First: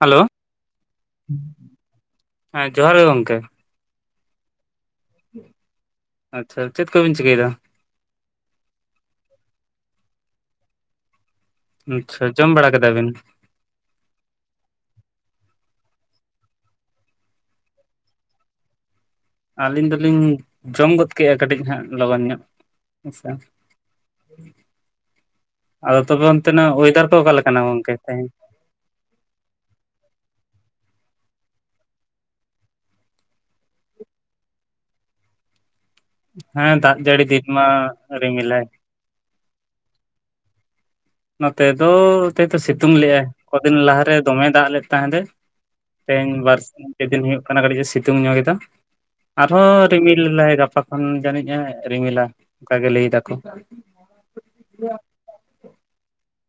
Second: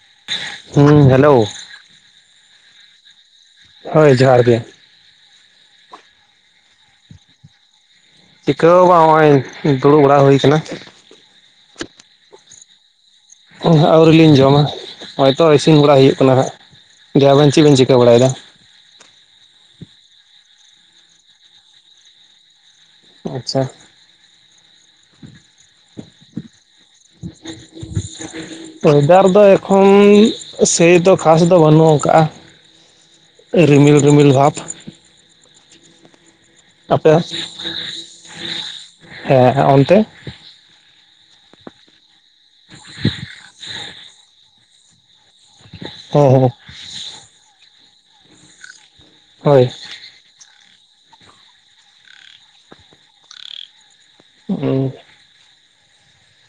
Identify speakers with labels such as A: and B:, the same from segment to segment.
A: Hello
B: ᱦᱩᱸ hello
A: ᱦᱮᱸ ᱡᱚᱦᱟᱨ ᱜᱮ ᱜᱚᱝᱠᱮ᱾
B: ᱦᱳᱭ ᱡᱚᱦᱟᱨ ᱜᱮ
A: ᱟᱪᱪᱷᱟ ᱪᱮᱫ ᱠᱚᱵᱤᱱ ᱪᱤᱠᱟᱹᱭᱫᱟ?
B: ᱪᱤᱠᱟᱹ ᱦᱚᱸ ᱵᱟᱝ ᱦᱚᱜᱚᱭ ᱫᱩᱲᱩᱵ ᱵᱟᱲᱟ ᱦᱩᱭ ᱠᱟᱱᱟ᱾
A: ᱟᱪᱪᱷᱟ ᱡᱚᱢ ᱵᱟᱲᱟ ᱠᱮᱫᱟ ᱵᱤᱱ?
B: ᱦᱮᱸ ᱦᱮᱸ ᱟᱹᱣᱨᱤ ᱞᱤᱧ ᱡᱚᱢᱟ ᱱᱚᱜᱼᱚᱭ ᱛᱚ ᱤᱥᱤᱱ ᱵᱟᱲᱟ ᱦᱩᱭᱩᱜ ᱠᱟᱱᱟ ᱦᱟᱸᱜ᱾ ᱫᱤᱭᱮ ᱟᱵᱤᱱ ᱪᱮᱫ ᱵᱮᱱ ᱪᱤᱠᱟᱹ ᱵᱟᱲᱟᱭᱫᱟ᱾
A: ᱟᱹᱞᱤᱧ ᱫᱚᱞᱤᱧ ᱡᱚᱢ ᱜᱚᱫ ᱠᱮᱫᱼᱟ ᱠᱟᱹᱴᱤᱡ ᱦᱟᱸᱜ ᱞᱚᱜᱚᱱ ᱧᱚᱜ ᱦᱮᱸ ᱥᱮ᱾
B: ᱟᱪᱪᱷᱟ
A: ᱟᱫᱚ ᱛᱚᱵᱮ ᱚᱱᱛᱮ ᱱᱟᱜ ᱚᱭᱮᱫᱟᱨ ᱠᱚ ᱚᱠᱟ ᱞᱮᱠᱟᱱᱟ ᱜᱚᱝᱠᱮ ᱛᱮᱦᱮᱧ᱾
B: ᱚᱭᱮᱫᱟᱨ ᱫᱚ ᱮᱠᱷᱚᱱ ᱥᱮᱭ ᱫᱚ ᱠᱷᱟᱥ ᱫᱚ ᱵᱟᱹᱱᱩᱜ ᱠᱟᱜᱼᱟ᱾ ᱥᱮ ᱨᱤᱢᱤᱠ ᱨᱤᱢᱤᱠ ᱵᱷᱟᱵᱽ?
A: ᱦᱮᱸ ᱫᱟᱜ
B: ᱟᱯᱮ
A: ᱡᱟᱹᱲᱤ ᱫᱤᱱ ᱢᱟ ᱨᱤᱢᱤᱞᱮ
B: ᱦᱮᱸ ᱦᱮᱸ, ᱚᱱᱛᱮ?
A: ᱱᱚᱛᱮ ᱫᱚ, ᱱᱚᱛᱮ ᱥᱤᱛᱩᱝ ᱞᱮᱜ-ᱟᱭ ᱠᱚᱫᱤᱱ ᱞᱟᱦᱟᱨᱮ ᱫᱚᱢᱮ ᱫᱟᱜ ᱞᱮᱫ ᱛᱟᱦᱮᱸᱫᱮ᱾
B: ᱦᱮᱸ
A: ᱛᱮᱦᱮᱧ
B: ᱦᱮᱸ
A: ᱵᱟᱨ ᱥᱤᱧ, ᱯᱮᱫᱤᱱ ᱦᱩᱭᱩᱜ ᱠᱟᱱᱟ ᱠᱟᱹᱴᱤᱡ ᱥᱤᱛᱩᱝ ᱧᱚᱜ ᱮᱫᱟ,
B: ᱦᱳᱭ
A: ᱟᱨᱦᱚᱸ ᱨᱤᱢᱤᱞ ᱨᱤᱢᱤᱞ ᱫᱟᱭ ᱜᱟᱯᱟ ᱠᱷᱚᱱ ᱡᱟᱹᱱᱤᱡ-ᱮ ᱨᱤᱢᱤᱞᱟ ᱚᱱᱠᱟᱜᱮ ᱞᱟᱹᱭ ᱫᱟᱠᱚ᱾
B: ᱦᱩᱸ᱾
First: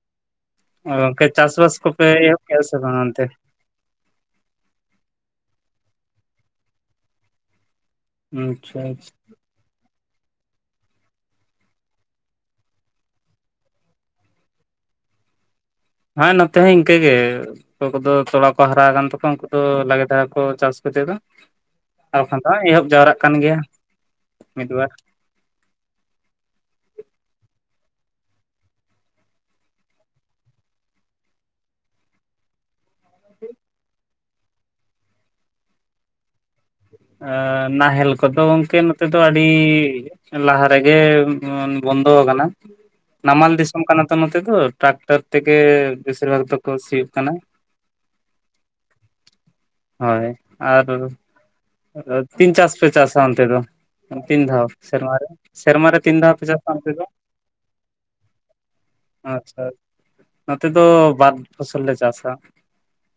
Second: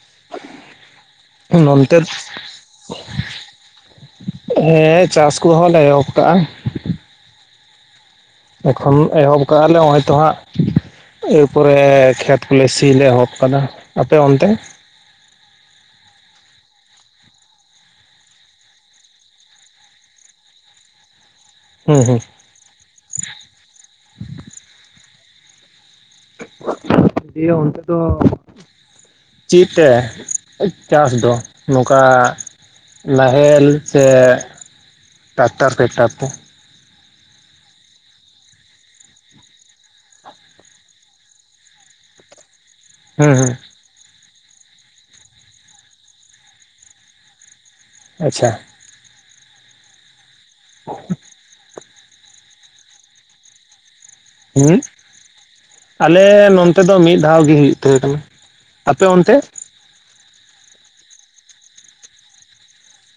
B: [inaudible]
A: ᱟᱨ ᱜᱚᱝᱠᱮ ᱪᱟᱥᱵᱟᱥ
B: ᱱᱚᱱᱛᱮ
A: ᱠᱚᱯᱮ ᱮᱦᱚᱵ ᱠᱮᱜ-ᱟ ᱥᱮ ᱵᱟᱝ ᱚᱱᱛᱮ?
B: ᱦᱮᱸ ᱪᱟᱥ ᱠᱚᱦᱚᱸᱞᱮ ᱮᱦᱚᱵ ᱠᱟᱜ-ᱟ᱾
A: ᱟᱪᱪᱷᱟ
B: ᱮᱠᱷᱚᱱ ᱮᱦᱚᱵ ᱠᱟᱜ-ᱟᱞᱮ ᱦᱚᱸᱜ-ᱚᱭ ᱛᱚ ᱦᱟᱸᱜ ᱮᱨᱯᱚᱨᱮ ᱠᱷᱮᱛ ᱠᱚᱞᱮ ᱥᱤ ᱞᱮ ᱮᱦᱚᱵ ᱠᱟᱫᱟ᱾ ᱟᱯᱮ ᱚᱱᱛᱮ?
A: ᱦᱮᱸ ᱱᱚᱛᱮ ᱦᱚᱸ ᱤᱝᱠᱟᱹᱜᱮ᱾ ᱚᱠᱚᱭ ᱠᱚᱫᱚ ᱛᱚᱲᱟ ᱠᱚ ᱦᱟᱨᱟ ᱟᱠᱟᱱ ᱛᱟᱠᱚ, ᱩᱝᱠᱩ ᱫᱚ ᱞᱟᱜᱮ ᱫᱷᱟᱨᱟ ᱠᱚ ᱪᱟᱥ [unintelligible] ᱫᱚ᱾
B: ᱦᱩᱸ ᱦᱩᱸ
A: ᱟᱨ ᱵᱟᱝᱠᱷᱟᱱ ᱫᱚ ᱦᱟᱸᱜ ᱮᱦᱚᱵ ᱡᱟᱣᱨᱟᱜ ᱠᱟᱱ ᱜᱮᱭᱟ ᱢᱤᱫ-ᱵᱟᱨ᱾
B: ᱫᱤᱭᱮ ᱚᱱᱛᱮ ᱫᱚ ᱪᱮᱫᱛᱮ ᱪᱟᱥ ᱫᱚ? ᱱᱚᱝᱠᱟ ᱱᱟᱦᱮᱞ ᱥᱮ ᱴᱟᱠᱴᱟᱨ-ᱯᱷᱮᱠᱴᱟᱨ ᱛᱮ?
A: ᱮᱸᱻ ᱱᱟᱦᱮᱞ ᱠᱚᱫᱚ ᱜᱚᱝᱠᱮ ᱱᱚᱛᱮ ᱫᱚ ᱟᱹᱰᱤ ᱞᱟᱦᱟ ᱨᱮᱜᱮ ᱵᱚᱱᱫᱚᱣ ᱟᱠᱟᱱᱟ᱾
B: ᱦᱩᱸ ᱦᱩᱸ
A: ᱱᱟᱢᱟᱞ ᱫᱤᱥ ᱥᱚᱢ ᱠᱟᱱᱟ ᱛᱚ, ᱱᱚᱛᱮ ᱫᱚ ᱴᱟᱠᱴᱟᱨ ᱛᱮᱜᱮ ᱵᱮᱥᱤᱨ ᱵᱷᱟᱜᱽ ᱫᱚᱠᱚ ᱥᱤᱭᱳᱜ ᱠᱟᱱᱟ᱾
B: ᱟᱪᱪᱷᱟ᱾
A: ᱦᱳᱭ, ᱟᱨ ᱛᱤᱱ ᱪᱟᱥ ᱯᱮ ᱪᱟᱥᱟ ᱚᱱᱛᱮ ᱫᱚ? ᱛᱤᱱ ᱫᱷᱟᱣ
B: ᱦᱩᱸ
A: ᱥᱮᱨᱢᱟ ᱨᱮ, ᱥᱮᱨᱢᱟ ᱨᱮ ᱛᱤᱱ ᱫᱷᱟᱣ ᱯᱮ
B: ᱟᱞᱮ
A: ᱪᱟᱥᱟ
B: ᱱᱚᱱᱛᱮ
A: ᱚᱱᱛᱮ ᱫᱚ?
B: ᱢᱤᱫ ᱫᱷᱟᱣ ᱜᱮ ᱦᱩᱭᱩᱜ ᱛᱟᱦᱮᱸ ᱠᱟᱱᱟ ᱟᱯᱮ ᱚᱱᱛᱮ?
A: ᱟᱪᱪᱷᱟ ᱱᱚᱛᱮ ᱫᱚ ᱵᱟᱨ ᱯᱷᱚᱥᱚᱞ ᱞᱮ ᱪᱟᱥᱟ᱾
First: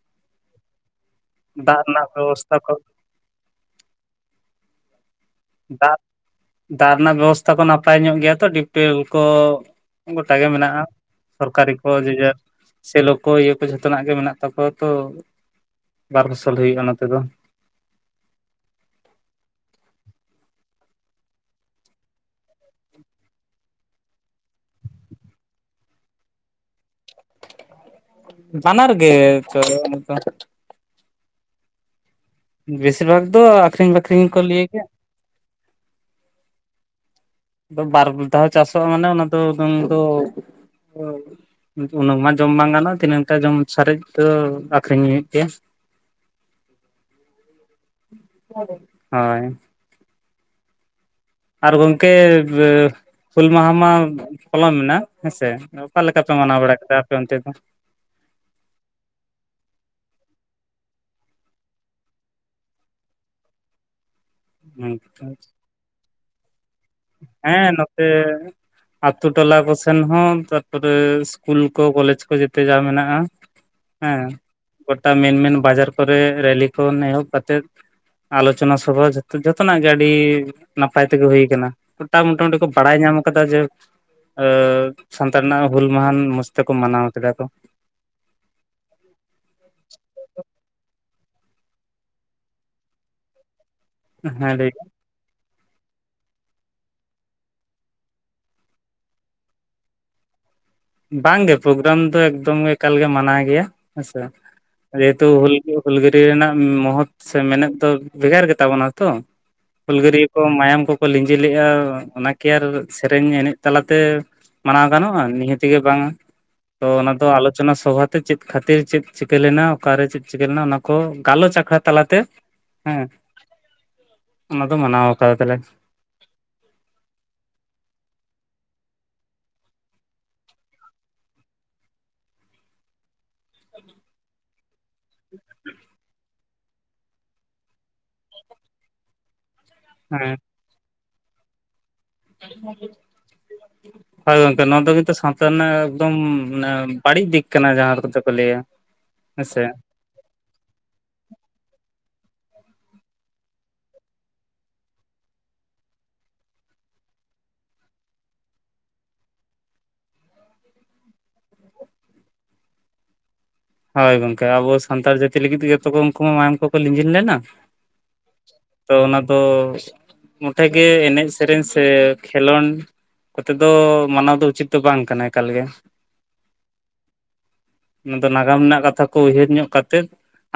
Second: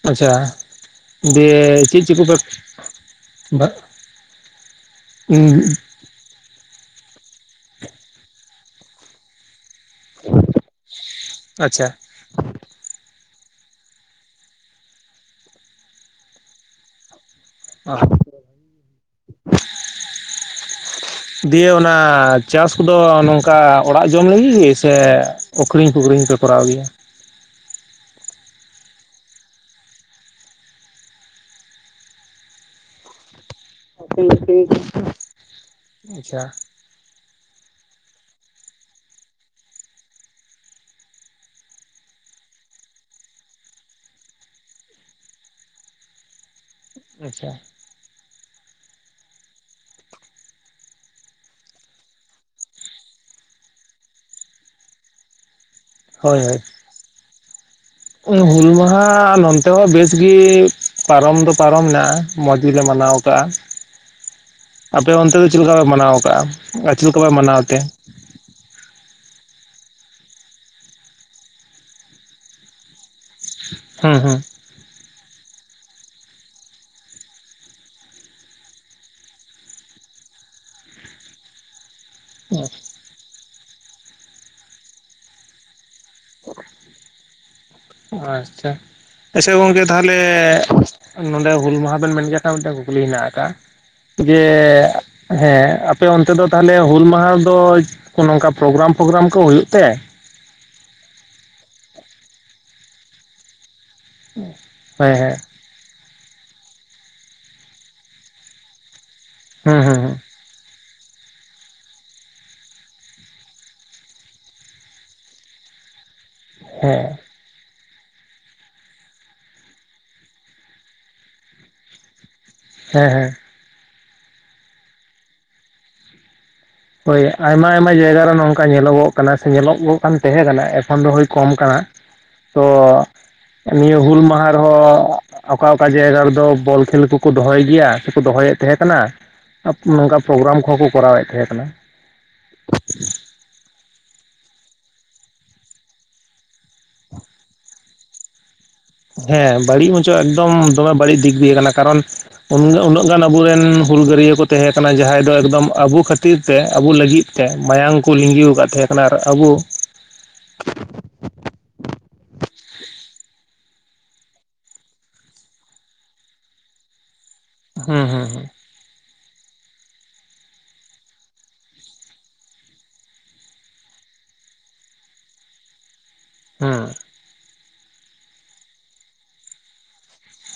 B: ᱟᱪᱪᱷᱟ, ᱫᱤᱭᱮ
A: ᱫᱟᱜ
B: ᱪᱮᱫ
A: ᱨᱮᱱᱟᱜ
B: ᱪᱮᱫ ᱠᱚᱯᱮ
A: ᱵᱮᱵᱚᱥᱛᱷᱟ ᱠᱚ
B: ᱵᱟ, ᱩᱸᱦᱩᱸ᱾
A: ᱟᱨ ᱫᱟᱜ ᱨᱮᱱᱟᱜ ᱵᱮᱵᱚᱥᱛᱷᱟ ᱠᱚ ᱱᱟᱯᱟᱭ ᱧᱚᱜ ᱜᱮᱭᱟ ᱛᱚ ᱰᱤᱯᱴᱩᱭᱮᱞ ᱠᱚ? ᱜᱚᱴᱟᱜᱮ ᱢᱮᱱᱟᱜ-ᱟ ᱥᱚᱨᱠᱟᱨᱤ
B: ᱟᱪᱪᱷᱟ
A: ᱠᱚ ᱡᱮᱡᱟᱨ᱾ ᱥᱮᱞᱚ ᱠᱚ ᱤᱭᱟᱹ ᱠᱚ ᱡᱷᱚᱛᱚᱱᱟᱜ ᱜᱮ ᱢᱮᱱᱟᱜ ᱛᱟᱠᱚᱣᱟ ᱛᱚ, ᱵᱟᱨ ᱯᱷᱚᱥᱚᱞ ᱦᱩᱭᱩᱜ-ᱟ ᱚᱱᱟ ᱛᱮᱫᱚ᱾
B: [unintelligible] ᱫᱤᱭᱮ ᱚᱱᱟ ᱪᱟᱥ ᱠᱚᱫᱚ ᱱᱚᱝᱠᱟ ᱚᱲᱟᱜ ᱡᱚᱢ ᱞᱟᱹᱜᱤᱫ ᱥᱮ-ᱼ ᱟᱹᱠᱷᱨᱤᱧ ᱯᱩᱠᱷᱨᱤᱧ ᱯᱮ ᱠᱚᱨᱟᱣ ᱜᱮᱭᱟ᱾
A: ᱵᱟᱱᱟᱨ ᱜᱮ ᱪᱚ ᱚᱱᱠᱟ᱾ ᱵᱮᱥᱤᱨ ᱵᱷᱟᱜᱽ ᱫᱚ ᱟᱠᱷᱨᱤᱧ ᱵᱟᱠᱷᱨᱤᱧ ᱠᱚ ᱞᱟᱹᱭ ᱜᱮᱭᱟ᱾
B: ᱟᱪᱪᱷᱟ᱾
A: ᱟᱫᱚ ᱵᱟᱨ ᱫᱷᱟᱣ ᱪᱟᱥᱚᱜ-ᱟ ᱢᱟᱱᱮ ᱚᱱᱟ ᱫᱚ, ᱟᱫᱚ ᱩᱱ ᱫᱚ ᱩᱱᱟᱹᱜ ᱢᱟ ᱡᱚᱢ ᱵᱟᱝ ᱜᱟᱱᱚᱜ-ᱟ ᱛᱤᱱᱟᱹᱝᱴᱟ ᱡᱚᱢ ᱥᱟᱨᱮᱡ ᱫᱚ ᱟᱠᱷᱨᱤᱧ ᱦᱩᱭᱩᱜ ᱜᱮᱭᱟ᱾
B: ᱟᱪᱪᱷᱟ᱾
A: ᱦᱳᱭ᱾ ᱟᱨ ᱜᱚᱝᱠᱮ ᱦᱩᱞ ᱢᱟᱦᱟ ᱢᱟ ᱯᱚᱞᱚᱢᱮᱱᱟ ᱦᱮᱸᱥᱮ᱾ ᱚᱠᱟ ᱞᱮᱠᱟᱯᱮ
B: ᱦᱳᱭ ᱦᱳᱭ
A: ᱢᱟᱱᱟᱣ ᱵᱟᱲᱟ ᱠᱮᱫᱟ ᱟᱯᱮ ᱚᱱᱛᱮ ᱫᱚ?
B: ᱦᱩᱞ ᱢᱟᱦᱟ ᱱᱚᱱᱛᱮ ᱦᱚᱸ ᱵᱮᱥᱜᱤ ᱯᱟᱨᱚᱢ ᱫᱚ ᱯᱟᱨᱚᱢᱱᱟ ᱢᱚᱡᱽ ᱜᱮᱞᱮ ᱢᱟᱱᱟᱣ ᱠᱟᱜ-ᱟ, ᱟᱯᱮ ᱚᱱᱛᱮ ᱫᱚ ᱪᱮᱫ ᱞᱮᱠᱟ ᱯᱮ ᱢᱟᱱᱟᱣ ᱠᱟᱜᱼᱟ ᱟᱨ ᱪᱮᱫ ᱞᱮᱠᱟ ᱯᱮ ᱢᱟᱱᱟᱣ ᱛᱮ?
A: [inaudible] ᱟᱛᱩ ᱴᱚᱞᱟ ᱠᱚᱥᱮᱱ ᱦᱚᱸ ᱛᱟᱨᱯᱚᱨᱮ ᱤᱥᱠᱩᱞ ᱠᱚ ᱠᱚᱞᱮᱡᱽ ᱠᱚ ᱡᱮᱛᱮ ᱡᱟ ᱢᱮᱱᱟᱜᱼᱟ᱾
B: ᱦᱩᱸ
A: ᱦᱮᱸ
B: ᱦᱩᱸ
A: ᱜᱚᱴᱟ ᱢᱮᱱ ᱢᱮᱱ ᱵᱟᱡᱟᱨ ᱠᱚᱨᱮ ᱨᱮᱞᱤ ᱠᱷᱚᱱ ᱮᱦᱚᱵ ᱠᱟᱛᱮᱫ ᱟᱞᱳᱪᱚᱱᱟ ᱥᱚᱵᱷᱟ ᱡᱷᱚᱛᱚᱱᱟᱜ ᱜᱮ ᱟᱹᱰᱤ ᱱᱟᱯᱟᱭ ᱛᱮᱜᱮ ᱦᱩᱭ ᱠᱟᱱᱟ ᱾ ᱜᱚᱴᱟ ᱢᱚᱴᱟᱢᱩᱴᱤ ᱠᱚ ᱵᱟᱲᱟᱭ ᱧᱟᱢ ᱠᱟᱫᱟ ᱡᱮ [inaudible] ᱥᱟᱱᱛᱟᱲ ᱨᱮᱱᱟᱜ ᱦᱩᱞ ᱢᱟᱦᱟᱸ ᱢᱚᱸᱡᱽ ᱛᱮᱠᱚ ᱢᱟᱱᱟᱣ ᱠᱮᱫᱟ ᱠᱚ᱾
B: ᱟᱪᱪᱷᱟ ᱟᱪᱪᱷᱟ ᱜᱚᱝᱠᱮ ᱛᱟᱦᱚᱞᱮ ᱱᱚᱰᱮ ᱦᱩᱞ ᱢᱟᱦᱟ ᱵᱮᱱ ᱢᱮᱱ ᱠᱮᱫ ᱠᱷᱟᱱ ᱢᱤᱫᱴᱮᱱ ᱠᱩᱠᱞᱤ ᱦᱮᱱᱟᱜ ᱠᱟᱜ-ᱟ ᱡᱮ
A: ᱦᱮᱸ ᱞᱟᱹᱭ
B: ᱦᱮᱸ ᱟᱯᱮ ᱚᱱᱛᱮ ᱫᱚ ᱛᱟᱦᱚᱞᱮ ᱦᱩᱞ ᱢᱟᱦᱟ ᱨᱮᱫᱚ ᱠᱚ ᱱᱚᱝᱠᱟ ᱯᱨᱳᱜᱨᱟᱢ ᱯᱨᱳᱜᱨᱟᱢ ᱠᱚ ᱦᱩᱭᱩᱜ ᱛᱮ?
A: ᱵᱟᱝ ᱜᱮ ᱯᱨᱳᱜᱨᱟᱢ ᱫᱚ ᱮᱠᱫᱚᱢ ᱮᱠᱟᱞ ᱜᱮ ᱢᱟᱱᱟ ᱜᱮᱭᱟ ᱦᱮᱸ ᱥᱮ,
B: ᱦᱮᱸ
A: ᱡᱮᱦᱮᱛᱩ
B: ᱦᱮᱸ
A: ᱦᱩᱞ ᱦᱩᱞᱜᱟᱹᱨᱭᱟᱹ ᱨᱮᱱᱟᱜ ᱢᱚᱦᱚᱛ ᱥᱮ ᱢᱮᱱᱮᱫ ᱫᱚ ᱵᱷᱮᱜᱟᱨ ᱜᱮᱛᱟ ᱵᱚᱱᱟ᱾ ᱛᱚ
B: ᱦᱩᱸ ᱦᱩᱸ ᱦᱩᱸ
A: ᱦᱩᱞᱜᱟᱹᱨᱭᱟᱹ ᱠᱚ ᱢᱟᱭᱟᱢ ᱠᱚ ᱠᱚ ᱞᱤᱸᱡᱤ ᱞᱮᱜᱼᱟ ᱚᱱᱟ ᱠᱤ ᱟᱨ ᱥᱮᱨᱮᱧ ᱮᱱᱮᱡ ᱛᱟᱞᱟᱛᱮ ᱢᱟᱱᱟᱣ ᱜᱟᱱᱚᱜᱼᱟ, ᱱᱤ ᱛᱮᱜᱮ ᱵᱟᱝᱟ, ᱛᱚ
B: ᱦᱮᱸ
A: ᱚᱱᱟ ᱫᱚ ᱟᱞᱳᱪᱚᱱᱟ ᱥᱚᱵᱷᱟ ᱪᱮᱫ ᱠᱷᱟᱹᱛᱤᱨ ᱪᱮᱫ ᱪᱤᱠᱟᱹ ᱞᱮᱱᱟ ᱚᱠᱟᱨᱮ ᱪᱮᱫ ᱪᱤᱠᱟᱹ ᱞᱮᱱᱟ ᱚᱱᱟ ᱠᱚ ᱜᱟᱞᱚᱪ ᱟᱠᱷᱲᱟ ᱛᱟᱞᱟ ᱛᱮ ᱦᱮᱸ, ᱚᱱᱟ ᱫᱚ ᱢᱟᱱᱟᱣ ᱠᱟᱣᱫᱟ ᱟᱞᱮ᱾
B: ᱦᱳᱭ ᱟᱭᱢᱟ ᱟᱭᱢᱟ ᱡᱟᱭᱜᱟ ᱨᱮ ᱱᱚᱝᱠᱟ ᱧᱮᱞᱚᱜᱚᱜ ᱠᱟᱱᱟ ᱥᱮ ᱧᱮᱞᱚᱜᱚᱜ ᱠᱟᱱ ᱛᱟᱦᱮᱸ ᱠᱟᱱᱟ ᱮᱠᱷᱚᱱ ᱫᱚ ᱦᱳᱭ ᱠᱚᱢ ᱟᱠᱟᱱᱟ ᱾ ᱛᱚ, ᱱᱤᱭᱟᱹ ᱦᱩᱞ ᱢᱟᱦᱟ ᱨᱮᱦᱚᱸ ᱚᱠᱟ ᱚᱠᱟ ᱡᱟᱭᱜᱟ ᱨᱮᱫᱚ ᱵᱚᱞ ᱠᱷᱮᱞ ᱠᱚᱠᱚ ᱫᱚᱦᱚᱭ ᱜᱮᱭᱟ ᱥᱮ ᱠᱚ ᱫᱚᱦᱚᱭᱮᱫ ᱛᱟᱦᱮᱸ ᱠᱟᱱᱟ ᱾ ᱟᱯ ᱱᱚᱝᱠᱟ
A: ᱦᱮᱸ
B: ᱯᱨᱳᱜᱨᱟᱢ ᱠᱚᱦᱚᱸ ᱠᱚ ᱠᱚᱨᱟᱣ ᱮᱫ ᱛᱟᱦᱮᱸ ᱠᱟᱱᱟ ᱾
A: [unintelligible] ᱦᱳᱭ ᱜᱚᱝᱠᱮ ᱱᱚᱣᱟ ᱫᱚ ᱠᱤᱱᱛᱩ ᱥᱟᱶᱛᱟ ᱨᱮᱱᱟᱜ ᱮᱠᱫᱚᱢ ᱢᱟᱱᱮ ᱵᱟᱹᱲᱤᱡ ᱫᱤᱠ ᱠᱟᱱᱟ ᱡᱟᱦᱟᱸ ᱫᱚ ᱠᱚᱛᱮ ᱠᱚ ᱞᱟᱹᱭᱟ ᱾
B: ᱦᱮᱸ ᱵᱟᱹᱲᱤᱡ ᱢᱟᱪᱚ ᱮᱠᱫᱚᱢ ᱫᱚᱢᱮ ᱵᱟᱹᱲᱤᱡ ᱫᱤᱠ ᱫᱤᱭᱟᱹ ᱠᱟᱱᱟ, ᱠᱟᱨᱚᱱ ᱩᱱ ᱜᱮ ᱩᱱᱟᱹᱜ ᱜᱟᱱ ᱟᱵᱚᱨᱮᱱ ᱦᱩᱞ ᱜᱟᱹᱨᱭᱟᱹ ᱠᱚ ᱛᱟᱦᱮᱸ ᱠᱟᱱᱟ ᱡᱟᱦᱟᱸᱭ ᱫᱚ ᱮᱠᱫᱚᱢ ᱟᱵᱩ ᱠᱷᱟᱹᱛᱤᱨ ᱛᱮ ᱟᱵᱩ ᱞᱟᱹᱜᱤᱫ ᱛᱮ ᱢᱟᱭᱟᱝ ᱠᱚ ᱞᱤᱸᱜᱤ ᱟᱠᱟᱫ ᱛᱟᱦᱮᱸ ᱟᱨ ᱟᱵᱩ
A: ᱦᱳᱭ ᱜᱚᱝᱠᱮ ᱟᱵᱚ ᱥᱟᱱᱛᱟᱲ ᱡᱟᱹᱛᱤ ᱞᱟᱹᱜᱤᱫ ᱛᱮ ᱠᱚ ᱩᱱᱠᱩ ᱢᱟ ᱢᱟᱭᱟᱢ ᱠᱚᱠᱚ ᱞᱤᱸᱡᱤᱱ ᱞᱮᱱᱟ᱾
B: ᱦᱩᱸ ᱦᱩᱸ ᱦᱩᱸ᱾
A: ᱛᱚ ᱚᱱᱟ ᱫᱚ ᱢᱚᱴᱷᱮ ᱜᱮ ᱮᱱᱮᱡ ᱥᱮᱨᱮᱧ ᱥᱮ ᱠᱷᱮᱞᱳᱱᱰ ᱠᱚᱛᱮ ᱫᱚ ᱢᱟᱱᱟᱣ ᱫᱚ ᱩᱪᱤᱛ ᱫᱚ ᱵᱟᱝ ᱠᱟᱱᱟ ᱮᱠᱟᱞ ᱜᱮ ᱾
B: ᱦᱩᱸ ᱾
A: ᱚᱱᱟ ᱱᱟᱜᱟᱢ ᱨᱮᱱᱟᱜ ᱠᱟᱛᱷᱟ ᱠᱚ ᱩᱭᱦᱟᱹᱨ ᱧᱚᱜ ᱠᱟᱛᱮᱫ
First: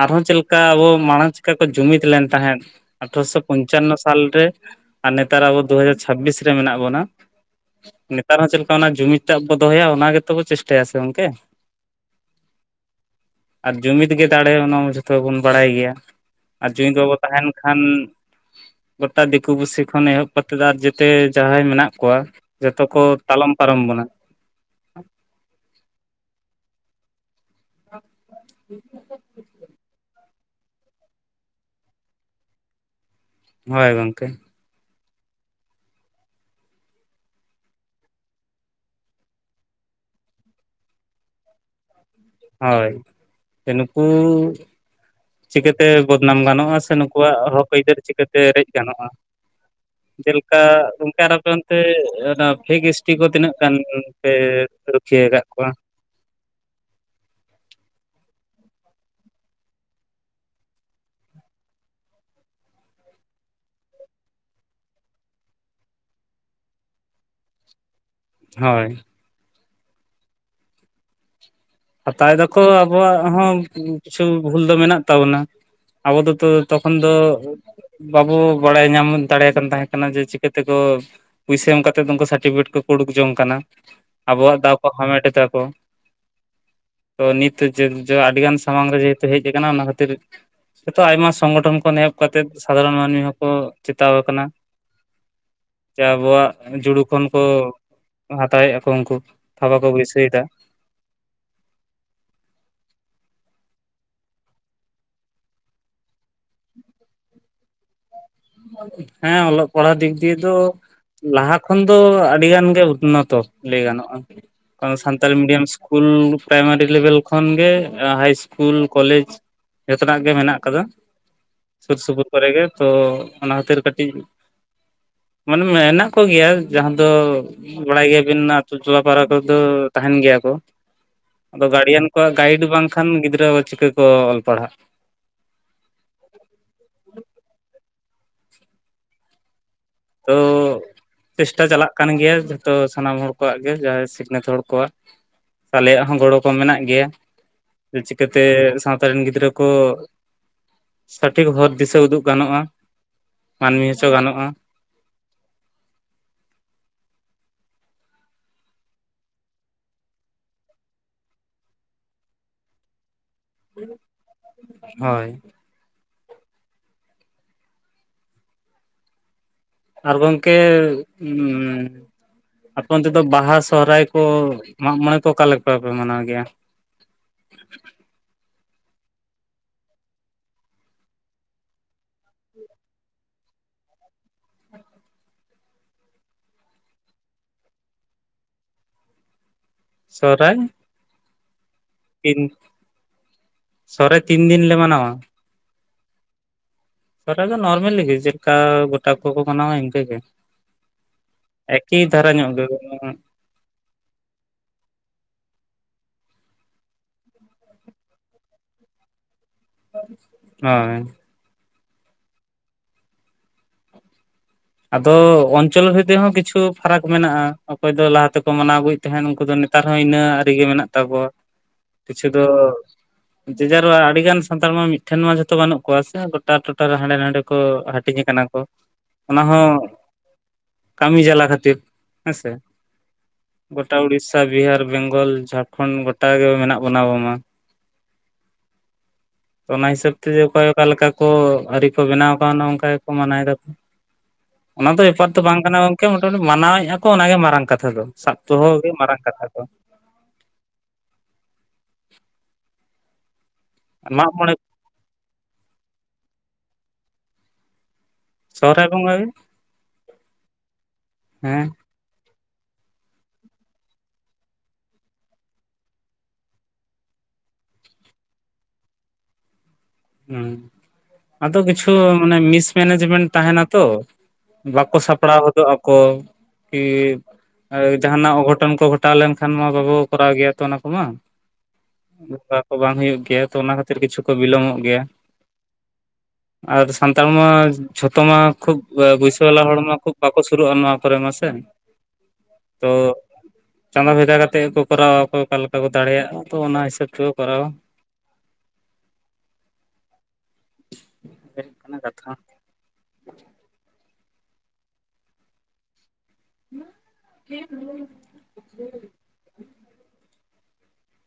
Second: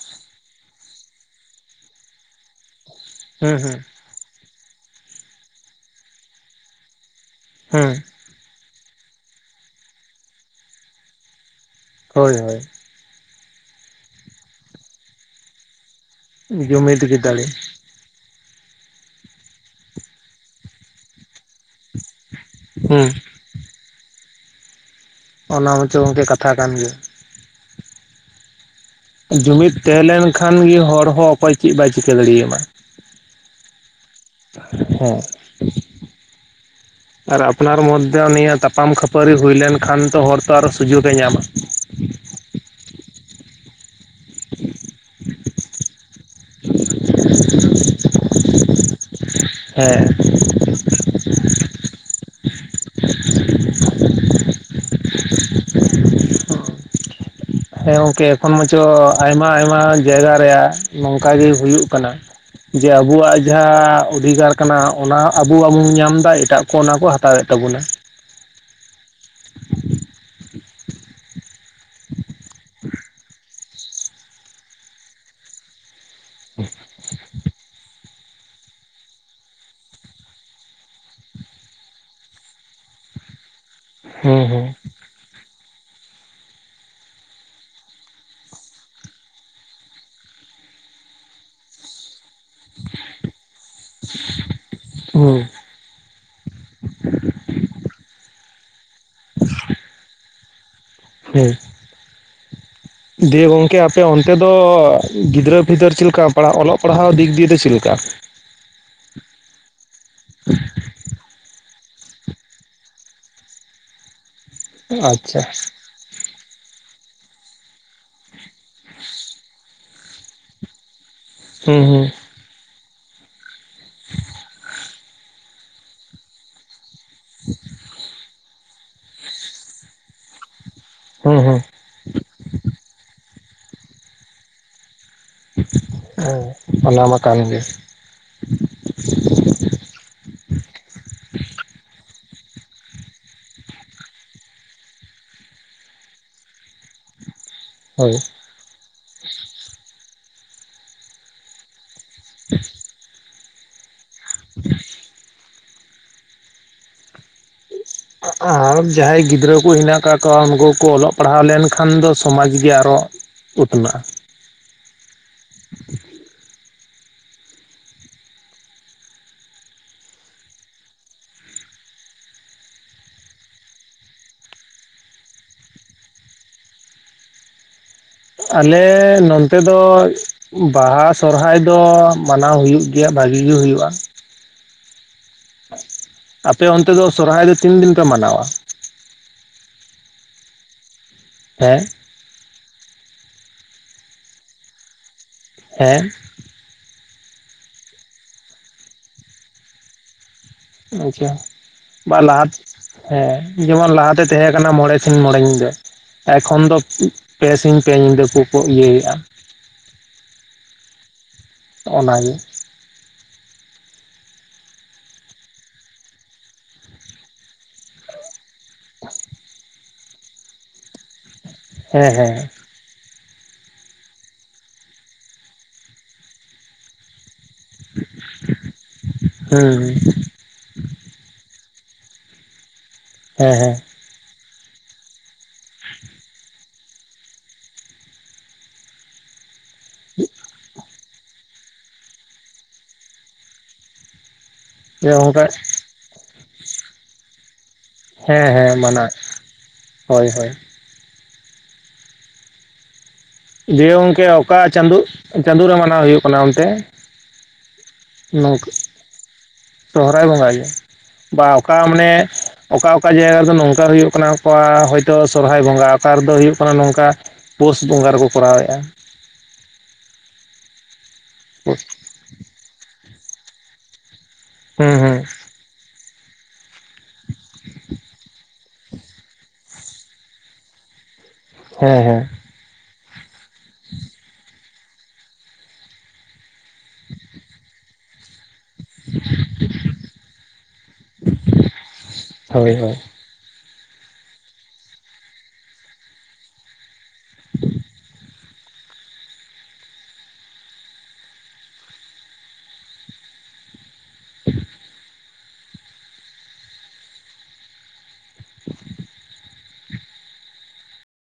A: ᱟᱨᱦᱚᱸ ᱪᱮᱫ ᱞᱮᱠᱟ ᱟᱵᱚ ᱢᱟᱲᱟᱝ ᱪᱤᱠᱟ ᱠᱚ ᱡᱩᱢᱤᱫ ᱞᱮᱱ ᱛᱟᱦᱮᱸᱫ ᱟᱴᱷᱨᱚᱥᱚ
B: ᱦᱩᱸ ᱦᱩᱸ
A: ᱯᱚᱧᱪᱟᱱᱱᱚ ᱥᱟᱞᱨᱮ ᱟᱨ ᱱᱮᱛᱟᱨ ᱟᱵᱚ ᱫᱩ ᱦᱟᱡᱟᱨ ᱪᱷᱟᱵᱵᱤᱥ ᱨᱮ ᱢᱮᱱᱟᱜ ᱵᱚᱱᱟ
B: ᱦᱩᱸ
A: ᱾ ᱱᱮᱛᱟᱨ ᱦᱚᱸ ᱪᱮᱫ ᱞᱮᱠᱟ ᱚᱱᱟ ᱡᱩᱢᱤᱫ ᱴᱟᱜ ᱵᱚ ᱫᱚᱦᱚᱭᱟ ᱚᱱᱟ ᱜᱮᱛᱚ ᱵᱚ ᱪᱮᱥᱴᱟᱭᱟ ᱥᱮ ᱜᱚᱝᱠᱮ?
B: ᱦᱳᱭ ᱦᱳᱭ ᱾
A: ᱟᱨ ᱡᱩᱢᱤᱫ ᱜᱮ ᱫᱟᱲᱮ ᱚᱱᱟ ᱢᱟ ᱡᱷᱚᱛᱚ ᱜᱮ ᱵᱚᱱ ᱵᱟᱲᱟᱭ ᱜᱮᱭᱟ ᱟᱨ ᱡᱩᱢᱤᱫ
B: ᱜᱮ
A: ᱵᱟᱵᱚᱱ
B: ᱫᱟᱲᱮ
A: ᱛᱟᱦᱮᱱ ᱠᱷᱟᱱ ᱜᱚᱴᱟ ᱫᱤᱠᱩ ᱯᱩᱥᱤ ᱠᱷᱚᱱ ᱮᱦᱚᱵ ᱠᱟᱛᱮᱫ ᱟᱨ ᱡᱮᱛᱮ ᱡᱟᱦᱟᱸᱭ ᱢᱮᱱᱟᱜ ᱠᱚᱣᱟ ᱡᱚᱛᱚ ᱠᱚ
B: ᱦᱩᱸ
A: ᱛᱟᱞᱚᱢ ᱯᱟᱨᱚᱢ ᱵᱚᱱᱟ ᱾
B: ᱚᱱᱟ ᱢᱟᱪᱚ ᱜᱚᱝᱠᱮ ᱠᱟᱛᱷᱟ ᱠᱟᱱ ᱜᱮᱭᱟ ᱾ ᱡᱩᱢᱤᱫ ᱛᱟᱦᱮᱸ ᱞᱮᱱᱠᱷᱟᱱ ᱜᱮ ᱦᱚᱲ ᱦᱚᱸ ᱚᱠᱚᱭ ᱪᱮᱫ ᱵᱟᱭ ᱪᱤᱠᱟᱹ ᱫᱟᱲᱮᱭ ᱟᱢᱟ᱾
A: ᱦᱳᱭ ᱜᱚᱝᱠᱮ ᱾
B: ᱦᱮᱸ ᱾ ᱟᱨ ᱟᱯᱱᱟᱨ ᱢᱚᱫᱽᱫᱷᱮ ᱱᱤᱭᱟᱹ ᱛᱟᱯᱟᱢ ᱠᱷᱟᱹᱯᱟᱹᱨᱤ ᱦᱩᱭ ᱞᱮᱱᱠᱷᱟᱱ ᱛᱚ ᱦᱚᱲ ᱛᱚ ᱟᱨᱚ ᱥᱩᱡᱳᱜ ᱮ ᱧᱟᱢᱟ ᱾
A: ᱦᱳᱭ ᱡᱮ ᱱᱩᱠᱩ ᱪᱤᱠᱟ ᱛᱮ ᱵᱚᱫᱱᱟᱢ ᱜᱟᱱᱚᱜᱼᱟ, ᱥᱮ ᱱᱩᱠᱩᱣᱟᱜ ᱦᱚᱠ ᱟᱹᱭᱫᱟᱹᱨ ᱪᱤᱠᱟᱹᱛᱮ ᱨᱮᱡ ᱜᱟᱱᱚᱜᱼᱟ?
B: ᱦᱮᱸ
A: ᱡᱮᱞᱮ ᱠᱟ ᱜᱚᱝᱠᱮ ᱟᱨ ᱟᱯᱮ ᱚᱱᱛᱮ, ᱚᱱᱟ ᱯᱷᱮᱠ ᱮᱥ ᱴᱤ ᱠᱚ ᱛᱤᱱᱟᱹᱜ ᱜᱟᱱ ᱯᱮ, ᱨᱩᱠᱷᱤᱭᱟᱹ ᱠᱟᱜ ᱠᱚᱣᱟ?
B: ᱦᱮᱸ ᱜᱚᱝᱠᱮ ᱮᱠᱷᱚᱱ ᱢᱟᱪᱚ, ᱟᱭᱢᱟ ᱟᱭᱢᱟ ᱡᱟᱭᱜᱟ ᱨᱮᱭᱟᱜ ᱱᱚᱝᱠᱟ ᱜᱮ ᱦᱳᱭᱩᱜ ᱠᱟᱱᱟ᱾ ᱡᱮ ᱟᱵᱩᱣᱟᱜ ᱡᱟᱦᱟᱸ ᱚᱫᱷᱤᱠᱟᱨ ᱠᱟᱱᱟ, ᱚᱱᱟ ᱟᱵᱩ ᱵᱟᱵᱚᱱ ᱧᱟᱢ ᱫᱟ, ᱮᱴᱟᱜ ᱠᱚ ᱚᱱᱟ ᱠᱚ, ᱦᱟᱛᱟᱣᱮᱫ ᱛᱟᱵᱚᱱᱟ᱾
A: ᱦᱚᱭ᱾ ᱦᱟᱛᱟᱣ ᱫᱟᱠᱚ ᱟᱵᱚᱣᱟᱜ ᱦᱚᱸ, ᱠᱤᱪᱷᱩ ᱵᱷᱩᱞ ᱫᱚ ᱢᱮᱱᱟᱜ ᱛᱟᱵᱚᱱᱟ᱾ ᱟᱵᱚ ᱫᱚ ᱛᱚ ᱛᱚᱠᱷᱚᱱ ᱫᱚ ᱵᱟᱵᱚ ᱵᱟᱲᱟᱭ ᱧᱟᱢ ᱫᱟᱲᱮᱭᱟ ᱠᱟᱱ, ᱛᱟᱦᱮᱸ ᱠᱟᱱᱟ ᱡᱮ ᱪᱤᱠᱟᱹ ᱛᱮᱠᱚ? ᱯᱩᱭᱥᱟᱹ ᱮᱢ ᱠᱟᱛᱮᱫ ᱫᱚ ᱩᱱᱠᱩ ᱥᱟᱨᱴᱤᱯᱷᱤᱠᱮᱴ ᱠᱚᱠᱚ, ᱩᱳᱰᱩᱠ ᱡᱚᱝ ᱠᱟᱱᱟ,
B: ᱦᱩᱸ
A: ᱟᱵᱚᱣᱟᱜ
B: ᱦᱩᱸ
A: ᱫᱟᱣ ᱠᱚ ᱦᱟᱢᱮᱴ ᱫᱟ ᱠᱚ᱾ ᱛᱚ ᱱᱤᱛ ᱪᱮᱫ ᱪᱚ ᱟᱹᱰᱤᱜᱟᱱ ᱥᱟᱢᱟᱝ ᱨᱮ, ᱡᱮᱦᱮᱛᱩ ᱦᱮᱡ ᱠᱟᱱᱟ, ᱚᱱᱟ ᱠᱷᱟᱹᱛᱤᱨ ᱡᱚᱛᱚ ᱟᱭᱢᱟ ᱥᱚᱝᱜᱚᱴᱷᱚᱱ ᱠᱷᱚᱱ ᱮᱦᱚᱵ ᱠᱟᱛᱮᱫ, ᱥᱟᱫᱷᱟᱨᱚᱱ ᱢᱟᱹᱱᱢᱤ ᱦᱚᱸᱠᱚ ᱪᱮᱛᱟᱣ ᱠᱟᱱᱟ᱾
B: ᱦᱩᱸ
A: ᱡᱮ ᱟᱵᱚᱣᱟᱜ ᱡᱩᱲᱩ ᱠᱷᱚᱱ ᱠᱚ, ᱦᱟᱛᱟᱣᱮᱜᱼᱟ ᱠᱚ ᱩᱱᱠᱩ, ᱛᱷᱟᱵᱟ ᱠᱚ ᱵᱟᱹᱭᱥᱟᱹᱣ ᱫᱟ᱾
B: ᱦᱩᱸ, ᱫᱤᱭᱮ ᱜᱚᱝᱠᱮ ᱟᱯᱮ ᱚᱱᱛᱮ ᱫᱚ, ᱜᱤᱫᱽᱨᱟᱹ ᱯᱤᱫᱟᱹᱨ ᱪᱮᱫ ᱞᱮᱠᱟ, ᱯᱟᱲᱦᱟᱜ ᱚᱞᱚᱜ ᱯᱟᱲᱦᱟᱣ ᱫᱤᱠ ᱫᱤᱭᱮ ᱪᱮᱫ ᱞᱮᱠᱟ?
A: ᱦᱮᱸ ᱚᱞᱚᱜ ᱯᱟᱲᱦᱟᱣ, ᱫᱤᱠ ᱫᱤᱭᱮ ᱫᱚ ᱞᱟᱦᱟ ᱠᱷᱚᱱ ᱫᱚ ᱟᱹᱰᱤ ᱜᱟᱱ ᱜᱮ ᱩᱱᱱᱚᱛᱚ ᱞᱟᱹᱭ ᱜᱟᱱᱚᱜᱼᱟ, ᱠᱟᱨᱚᱱ ᱥᱟᱱᱛᱟᱞᱤ
B: ᱟᱪᱪᱷᱟ
A: ᱢᱤᱰᱤᱭᱟᱢ᱾ ᱥᱠᱩᱞ ᱯᱨᱟᱭᱢᱟᱨᱤ ᱞᱮᱵᱮᱞ ᱠᱷᱚᱱ ᱜᱮ, ᱦᱟᱭ ᱤᱥᱠᱩᱞ ᱠᱚᱞᱮᱡᱽ᱾ ᱡᱚᱛᱚᱱᱟᱜ ᱜᱮ ᱢᱮᱱᱟᱜ ᱠᱟᱫᱟ,
B: ᱦᱩᱸ
A: ᱥᱩᱨ
B: ᱦᱩᱸ
A: ᱥᱩᱯᱩᱨ ᱠᱚᱨᱮ ᱜᱮ ᱛᱚ ᱚᱱᱟ ᱠᱷᱟᱹᱛᱤᱨ ᱠᱟᱹᱴᱤᱡ, ᱢᱟᱱᱮ ᱢᱮᱱᱟᱜ ᱠᱚᱜᱮᱭᱟ, ᱡᱟᱦᱟᱱ ᱛᱚ ᱵᱟᱲᱟᱭ ᱜᱮᱭᱟᱵᱤᱱ, ᱟᱛᱳ ᱴᱚᱞᱟ ᱯᱟᱲᱟ ᱠᱚᱨᱮ ᱫᱚ, ᱛᱟᱦᱮᱸᱱ ᱜᱮᱭᱟ ᱠᱚ᱾
B: ᱦᱩᱸ ᱦᱩᱸ
A: ᱟᱫᱚ ᱜᱟᱨᱡᱮᱱ ᱠᱚᱣᱟᱜ ᱜᱟᱭᱤᱰ ᱵᱟᱝᱠᱷᱟᱱ ᱜᱤᱫᱽᱨᱟᱹ ᱫᱚ, ᱪᱤᱠᱟᱹ ᱠᱚ ᱚᱞ ᱯᱟᱲᱦᱟᱜ᱾
B: ᱦᱮᱸ, ᱚᱱᱟ ᱢᱟ ᱠᱟᱱ ᱜᱮ᱾
A: ᱛᱟᱹᱣ ᱪᱮᱥᱴᱟ ᱪᱟᱞᱟᱜ ᱠᱟᱱ ᱜᱮᱭᱟ, ᱡᱷᱚᱛᱚ ᱥᱟᱱᱟᱢ ᱦᱚᱲ ᱠᱚᱣᱟᱜ ᱜᱮ, ᱡᱟᱦᱟᱸᱭ ᱥᱤᱠᱷᱱᱟᱹᱛ ᱦᱚᱲ ᱠᱚᱣᱟᱜ᱾ ᱟᱞᱮᱭᱟᱜ ᱦᱚᱸ, ᱜᱚᱲᱚ ᱠᱚ ᱢᱮᱱᱟᱜ ᱜᱮᱭᱟ,
B: ᱦᱳᱭ
A: ᱪᱤᱠᱟᱹᱛᱮ ᱥᱟᱶᱛᱟ ᱨᱮᱱ ᱜᱤᱫᱽᱨᱟᱹ ᱠᱚ ᱥᱚᱴᱷᱤᱠ ᱦᱚᱨ ᱫᱤᱥᱟᱹ ᱩᱫᱩᱜ ᱜᱟᱱᱚᱜᱼᱟ, ᱢᱟᱹᱱᱢᱤ ᱦᱚᱪᱚ ᱜᱟᱱᱚᱜᱼᱟ᱾
B: [inaudible] [inaudible] ᱟᱨ ᱡᱟᱦᱟᱸᱭ ᱜᱤᱫᱽᱨᱟᱹ ᱠᱩ ᱦᱮᱱᱟᱜ ᱠᱟᱜ ᱠᱚᱣᱟ, ᱩᱱᱠᱩ ᱠᱚ ᱚᱞᱚᱜ ᱯᱟᱲᱦᱟᱣ ᱞᱮᱱᱠᱷᱟᱱ ᱫᱚ, ᱥᱚᱢᱟᱽ ᱜᱮ ᱟᱨᱚ ᱩᱛᱱᱟᱹᱜᱼᱟ᱾
A: ᱦᱳᱭ᱾
B: [unintelligible] [inaudible]
A: ᱟᱨ ᱜᱚᱝᱠᱮ, ᱩᱸ ᱟᱯᱮ ᱚᱱᱛᱮ ᱫᱚ ᱵᱟᱦᱟ ᱥᱚᱦᱨᱟᱭ ᱠᱚ, ᱢᱟᱸᱜ ᱢᱚᱸᱬᱮ ᱠᱚ, ᱚᱠᱟ ᱞᱮᱠᱟ ᱯᱮ ᱢᱟᱱᱟᱣ ᱜᱮᱭᱟ?
B: ᱟᱞᱮ ᱱᱚᱱᱛᱮ ᱫᱚ ᱵᱟᱦᱟ ᱥᱚᱨᱦᱟᱭ ᱫᱚ, ᱢᱟᱱᱟᱣ ᱦᱳᱭᱩᱜ ᱜᱮᱭᱟ, ᱵᱷᱟᱹᱜᱤ ᱜᱮ ᱦᱳᱭᱩᱜᱼᱟ᱾ ᱟᱯᱮ ᱚᱱᱛᱮ ᱫᱚ ᱥᱚᱨᱦᱟᱭ ᱫᱚ, ᱛᱤᱱ ᱫᱤᱱ ᱯᱮ ᱢᱟᱱᱟᱣᱟ?
A: ᱥᱚᱨᱦᱟᱭ,
B: ᱦᱮᱸ,
A: ᱛᱤᱱ, ᱥᱚᱦᱨᱟᱭ ᱛᱤᱱ ᱫᱤᱱ ᱞᱮ ᱢᱟᱱᱟᱣᱟ?
B: ᱦᱮᱸ,
A: ᱥᱚᱦᱨᱟᱭ ᱫᱚ ᱱᱚᱨᱢᱟᱞᱤ ᱜᱮ, ᱪᱮᱫ ᱠᱟ ᱜᱚᱴᱟ ᱠᱚ ᱠᱚ ᱢᱟᱱᱟᱣᱟ ᱤᱱᱠᱟᱹ ᱜᱮ᱾
B: ᱟᱪᱪᱷᱟ,
A: ᱮᱠᱤ
B: ᱵᱟ
A: ᱫᱷᱟᱨᱟ
B: ᱞᱟᱦᱟ
A: ᱧᱚᱜ ᱜᱮ
B: ᱦᱮᱸ᱾ ᱡᱮᱢᱚᱱ ᱞᱟᱦᱟ ᱛᱮ ᱛᱮᱦᱮᱸ ᱠᱟᱱᱟ, ᱢᱚᱸᱬᱮ ᱥᱤᱧ ᱢᱚᱸᱬᱮ ᱧᱤᱫᱟᱹ᱾ ᱮᱠᱷᱚᱱ ᱫᱚ ᱯᱮ ᱥᱤᱧ ᱯᱮ ᱧᱤᱫᱟᱹ ᱠᱚᱠᱚ ᱤᱭᱟᱹᱭᱮᱜᱼᱟ
A: ᱦᱩᱸ
B: ᱚᱱᱟᱜᱮ
A: ᱟᱫᱚ ᱚᱧᱪᱚᱞ ᱵᱷᱤᱛᱤ ᱦᱚᱸ ᱠᱤᱪᱷᱩ ᱯᱷᱟᱨᱟᱠ ᱢᱮᱱᱟᱜᱼᱟ ᱚᱠᱚᱭ ᱫᱚ ᱞᱟᱦᱟ ᱛᱮᱠᱚ ᱢᱟᱱᱟᱣ ᱟᱹᱜᱩᱭᱮᱫ ᱛᱟᱦᱮᱸᱫ ᱩᱱᱠᱩ ᱫᱚ ᱱᱤ ᱱᱮᱛᱟᱨ ᱦᱚᱸ ᱤᱱᱟᱹ ᱟᱹᱨᱤ ᱜᱮ ᱢᱮᱱᱟᱜ ᱛᱟᱠᱚᱣᱟ
B: ᱦᱮᱸ
A: ᱠᱤᱪᱷᱩ
B: ᱦᱮᱸ
A: ᱫᱚ ᱡᱮᱡᱟᱨ ᱟᱹᱰᱤ ᱜᱟᱱ ᱥᱟᱱᱛᱟᱲ ᱢᱟ ᱢᱤᱫᱴᱷᱮᱱ ᱢᱟ ᱡᱷᱚᱛᱚ ᱵᱟᱹᱱᱩᱜ ᱠᱚᱣᱟ ᱥᱮ ᱜᱚᱴᱟ ᱴᱚᱴᱷᱟᱨ ᱨᱮ ᱦᱟᱸᱰᱮ ᱱᱟᱸᱰᱮ ᱠᱚ ᱦᱟᱹᱴᱤᱧ ᱠᱟᱱᱟ ᱠᱚ ᱚᱱᱟ
B: ᱦᱩᱸ
A: ᱦᱚᱸ ᱠᱟᱹᱢᱤ ᱡᱟᱞᱟ ᱠᱷᱟᱹᱛᱤᱨ ᱦᱮᱸᱥᱮ
B: ᱦᱮᱸ ᱦᱮᱸ
A: ᱜᱚᱴᱟ ᱩᱲᱤᱥᱥᱟ ᱵᱤᱦᱟᱨ ᱵᱮᱝᱜᱚᱞ ᱡᱷᱟᱲᱠᱷᱚᱸᱰ ᱜᱚᱴᱟ ᱜᱮ ᱢᱮᱱᱟᱜ ᱵᱚᱱᱟ ᱵᱟᱝ ᱢᱟ᱾
B: [unintelligible]
A: ᱛᱚ ᱚᱱᱟ ᱦᱤᱥᱟᱹᱵ ᱛᱮᱫᱚ ᱚᱠᱚᱭ ᱚᱠᱟ ᱞᱮᱠᱟ ᱠᱚ ᱟᱹᱨᱤ ᱠᱚ ᱵᱮᱱᱟᱣ ᱟᱠᱟᱣᱱᱟ ᱚᱱᱠᱟ ᱜᱮᱠᱚ ᱢᱟᱱᱟᱣ ᱮᱫᱟᱠᱚ ᱚᱱᱟ ᱫᱚ ᱵᱮᱯᱟᱨ ᱛᱚ
B: ᱚᱱᱠᱟ
A: ᱵᱟᱝ ᱠᱟᱱᱟ ᱜᱚᱝᱠᱮ ᱢᱚᱴᱟᱢᱩᱴᱤ ᱢᱟᱱᱟᱣᱮᱜᱼᱟ ᱠᱚ ᱚᱱᱟᱜᱮ ᱢᱟᱨᱟᱝ ᱠᱟᱛ ᱠᱟᱛᱷᱟ ᱫᱚ ᱥᱟᱵ
B: ᱦᱮᱸ
A: ᱫᱚᱦᱚ
B: ᱦᱮᱸ
A: ᱜᱮ
B: ᱢᱟᱱᱟᱣ
A: ᱢᱟᱨᱟᱝ ᱠᱟᱛᱷᱟ ᱫᱚ
B: ᱦᱳᱭ ᱦᱳᱭ ᱫᱤᱭᱮ ᱜᱚᱝᱠᱮ
A: ᱢᱟᱜ ᱢᱚᱬᱮ
B: ᱚᱠᱟ ᱪᱟᱸᱫᱳ ᱪᱟᱸᱫᱳ ᱨᱮ ᱢᱟᱱᱟᱣ ᱦᱳᱭᱳᱜ ᱠᱟᱱᱟ ᱚᱱᱛᱮ ᱱᱚᱝᱠᱟ
A: ᱥᱚᱦᱨᱟᱭ ᱵᱚᱸᱜᱟ ᱜᱮ
B: ᱥᱚᱦᱚᱨᱟᱭ ᱵᱚᱸᱜᱟ ᱜᱮ ᱵᱟ
A: ᱦᱮᱸ
B: ᱚᱠᱟ ᱢᱟᱱᱮ ᱚᱠᱟ ᱚᱠᱟ ᱡᱟᱭᱜᱟ ᱨᱮᱫᱚ ᱱᱚᱝᱠᱟ ᱦᱩᱭᱩᱜ ᱠᱟᱱᱟ ᱚᱠᱟ ᱥᱚᱨᱦᱟᱭ ᱵᱚᱸᱜᱟ ᱚᱠᱟ ᱨᱮᱫᱚ ᱦᱩᱭᱩᱜ ᱠᱟᱱᱟ ᱱᱚᱝᱠᱟ ᱯᱳᱥ ᱵᱚᱸᱜᱟ ᱨᱮᱠᱚ ᱠᱚᱨᱟᱣᱮᱜᱼᱟ
A: ᱟᱫᱚ
B: ᱦᱩᱸ
A: ᱠᱤᱪᱷᱩ ᱢᱤᱥ ᱢᱮᱱᱮᱡᱢᱮᱱᱴ ᱛᱟᱦᱮᱱᱟ ᱛᱚ ᱵᱟᱠᱚ
B: ᱦᱩᱸ
A: ᱥᱟᱯᱲᱟᱣ ᱜᱚᱫᱚᱜᱼᱟ ᱠᱚ ᱠᱤ ᱡᱟᱦᱟᱱᱟᱜ ᱚᱜᱷᱚᱴᱚᱱ ᱠᱚ ᱜᱷᱚᱴᱟᱣ ᱞᱮᱱᱠᱷᱟᱱ ᱢᱟ ᱵᱟᱵᱚ ᱠᱚᱨᱟᱣ ᱜᱮᱭᱟ ᱛᱚ ᱚᱱᱟ ᱠᱚᱢᱟ᱾
B: ᱦᱮᱸ ᱦᱮᱸ
A: [unintelligible] ᱠᱚ ᱵᱟᱝ ᱦᱩᱭᱩᱜ ᱜᱮᱭᱟ ᱛᱚ ᱚᱱᱟ ᱠᱷᱟᱹᱛᱤᱨ ᱠᱤᱪᱷᱩ ᱠᱚ ᱵᱤᱞᱚᱢᱚᱜ ᱜᱮᱭᱟ ᱟᱨ ᱥᱟᱱᱛᱟᱲ ᱢᱟ ᱡᱷᱚᱛᱚ ᱢᱟ ᱠᱷᱩᱵ ᱵᱟᱹᱭᱥᱟᱣᱟᱞᱟ ᱦᱚᱲᱢᱟ ᱠᱷᱩᱵ ᱵᱟᱠᱚ ᱥᱩᱨᱩᱜᱼᱟ ᱱᱚᱣᱟ ᱠᱚᱨᱮ ᱢᱟᱥᱮ
B: ᱦᱳᱭ
A: ᱛᱚ
B: ᱦᱳᱭ
A: ᱪᱟᱸᱫᱟ ᱵᱷᱮᱫᱟ ᱠᱟᱛᱮᱫ ᱠᱚ ᱠᱚᱨᱟᱣᱟ ᱚᱠᱚᱭ ᱚᱠᱟ ᱞᱮᱠᱟ ᱠᱚ ᱫᱟᱲᱮᱭᱟᱜᱼᱟ ᱛᱚ ᱚᱱᱟ ᱦᱤᱥᱟᱹᱵᱽ ᱛᱮ ᱛᱚ ᱠᱚᱨᱟᱟᱣᱼᱟ [inaudible]
B: [inaudible]
A: [inaudible]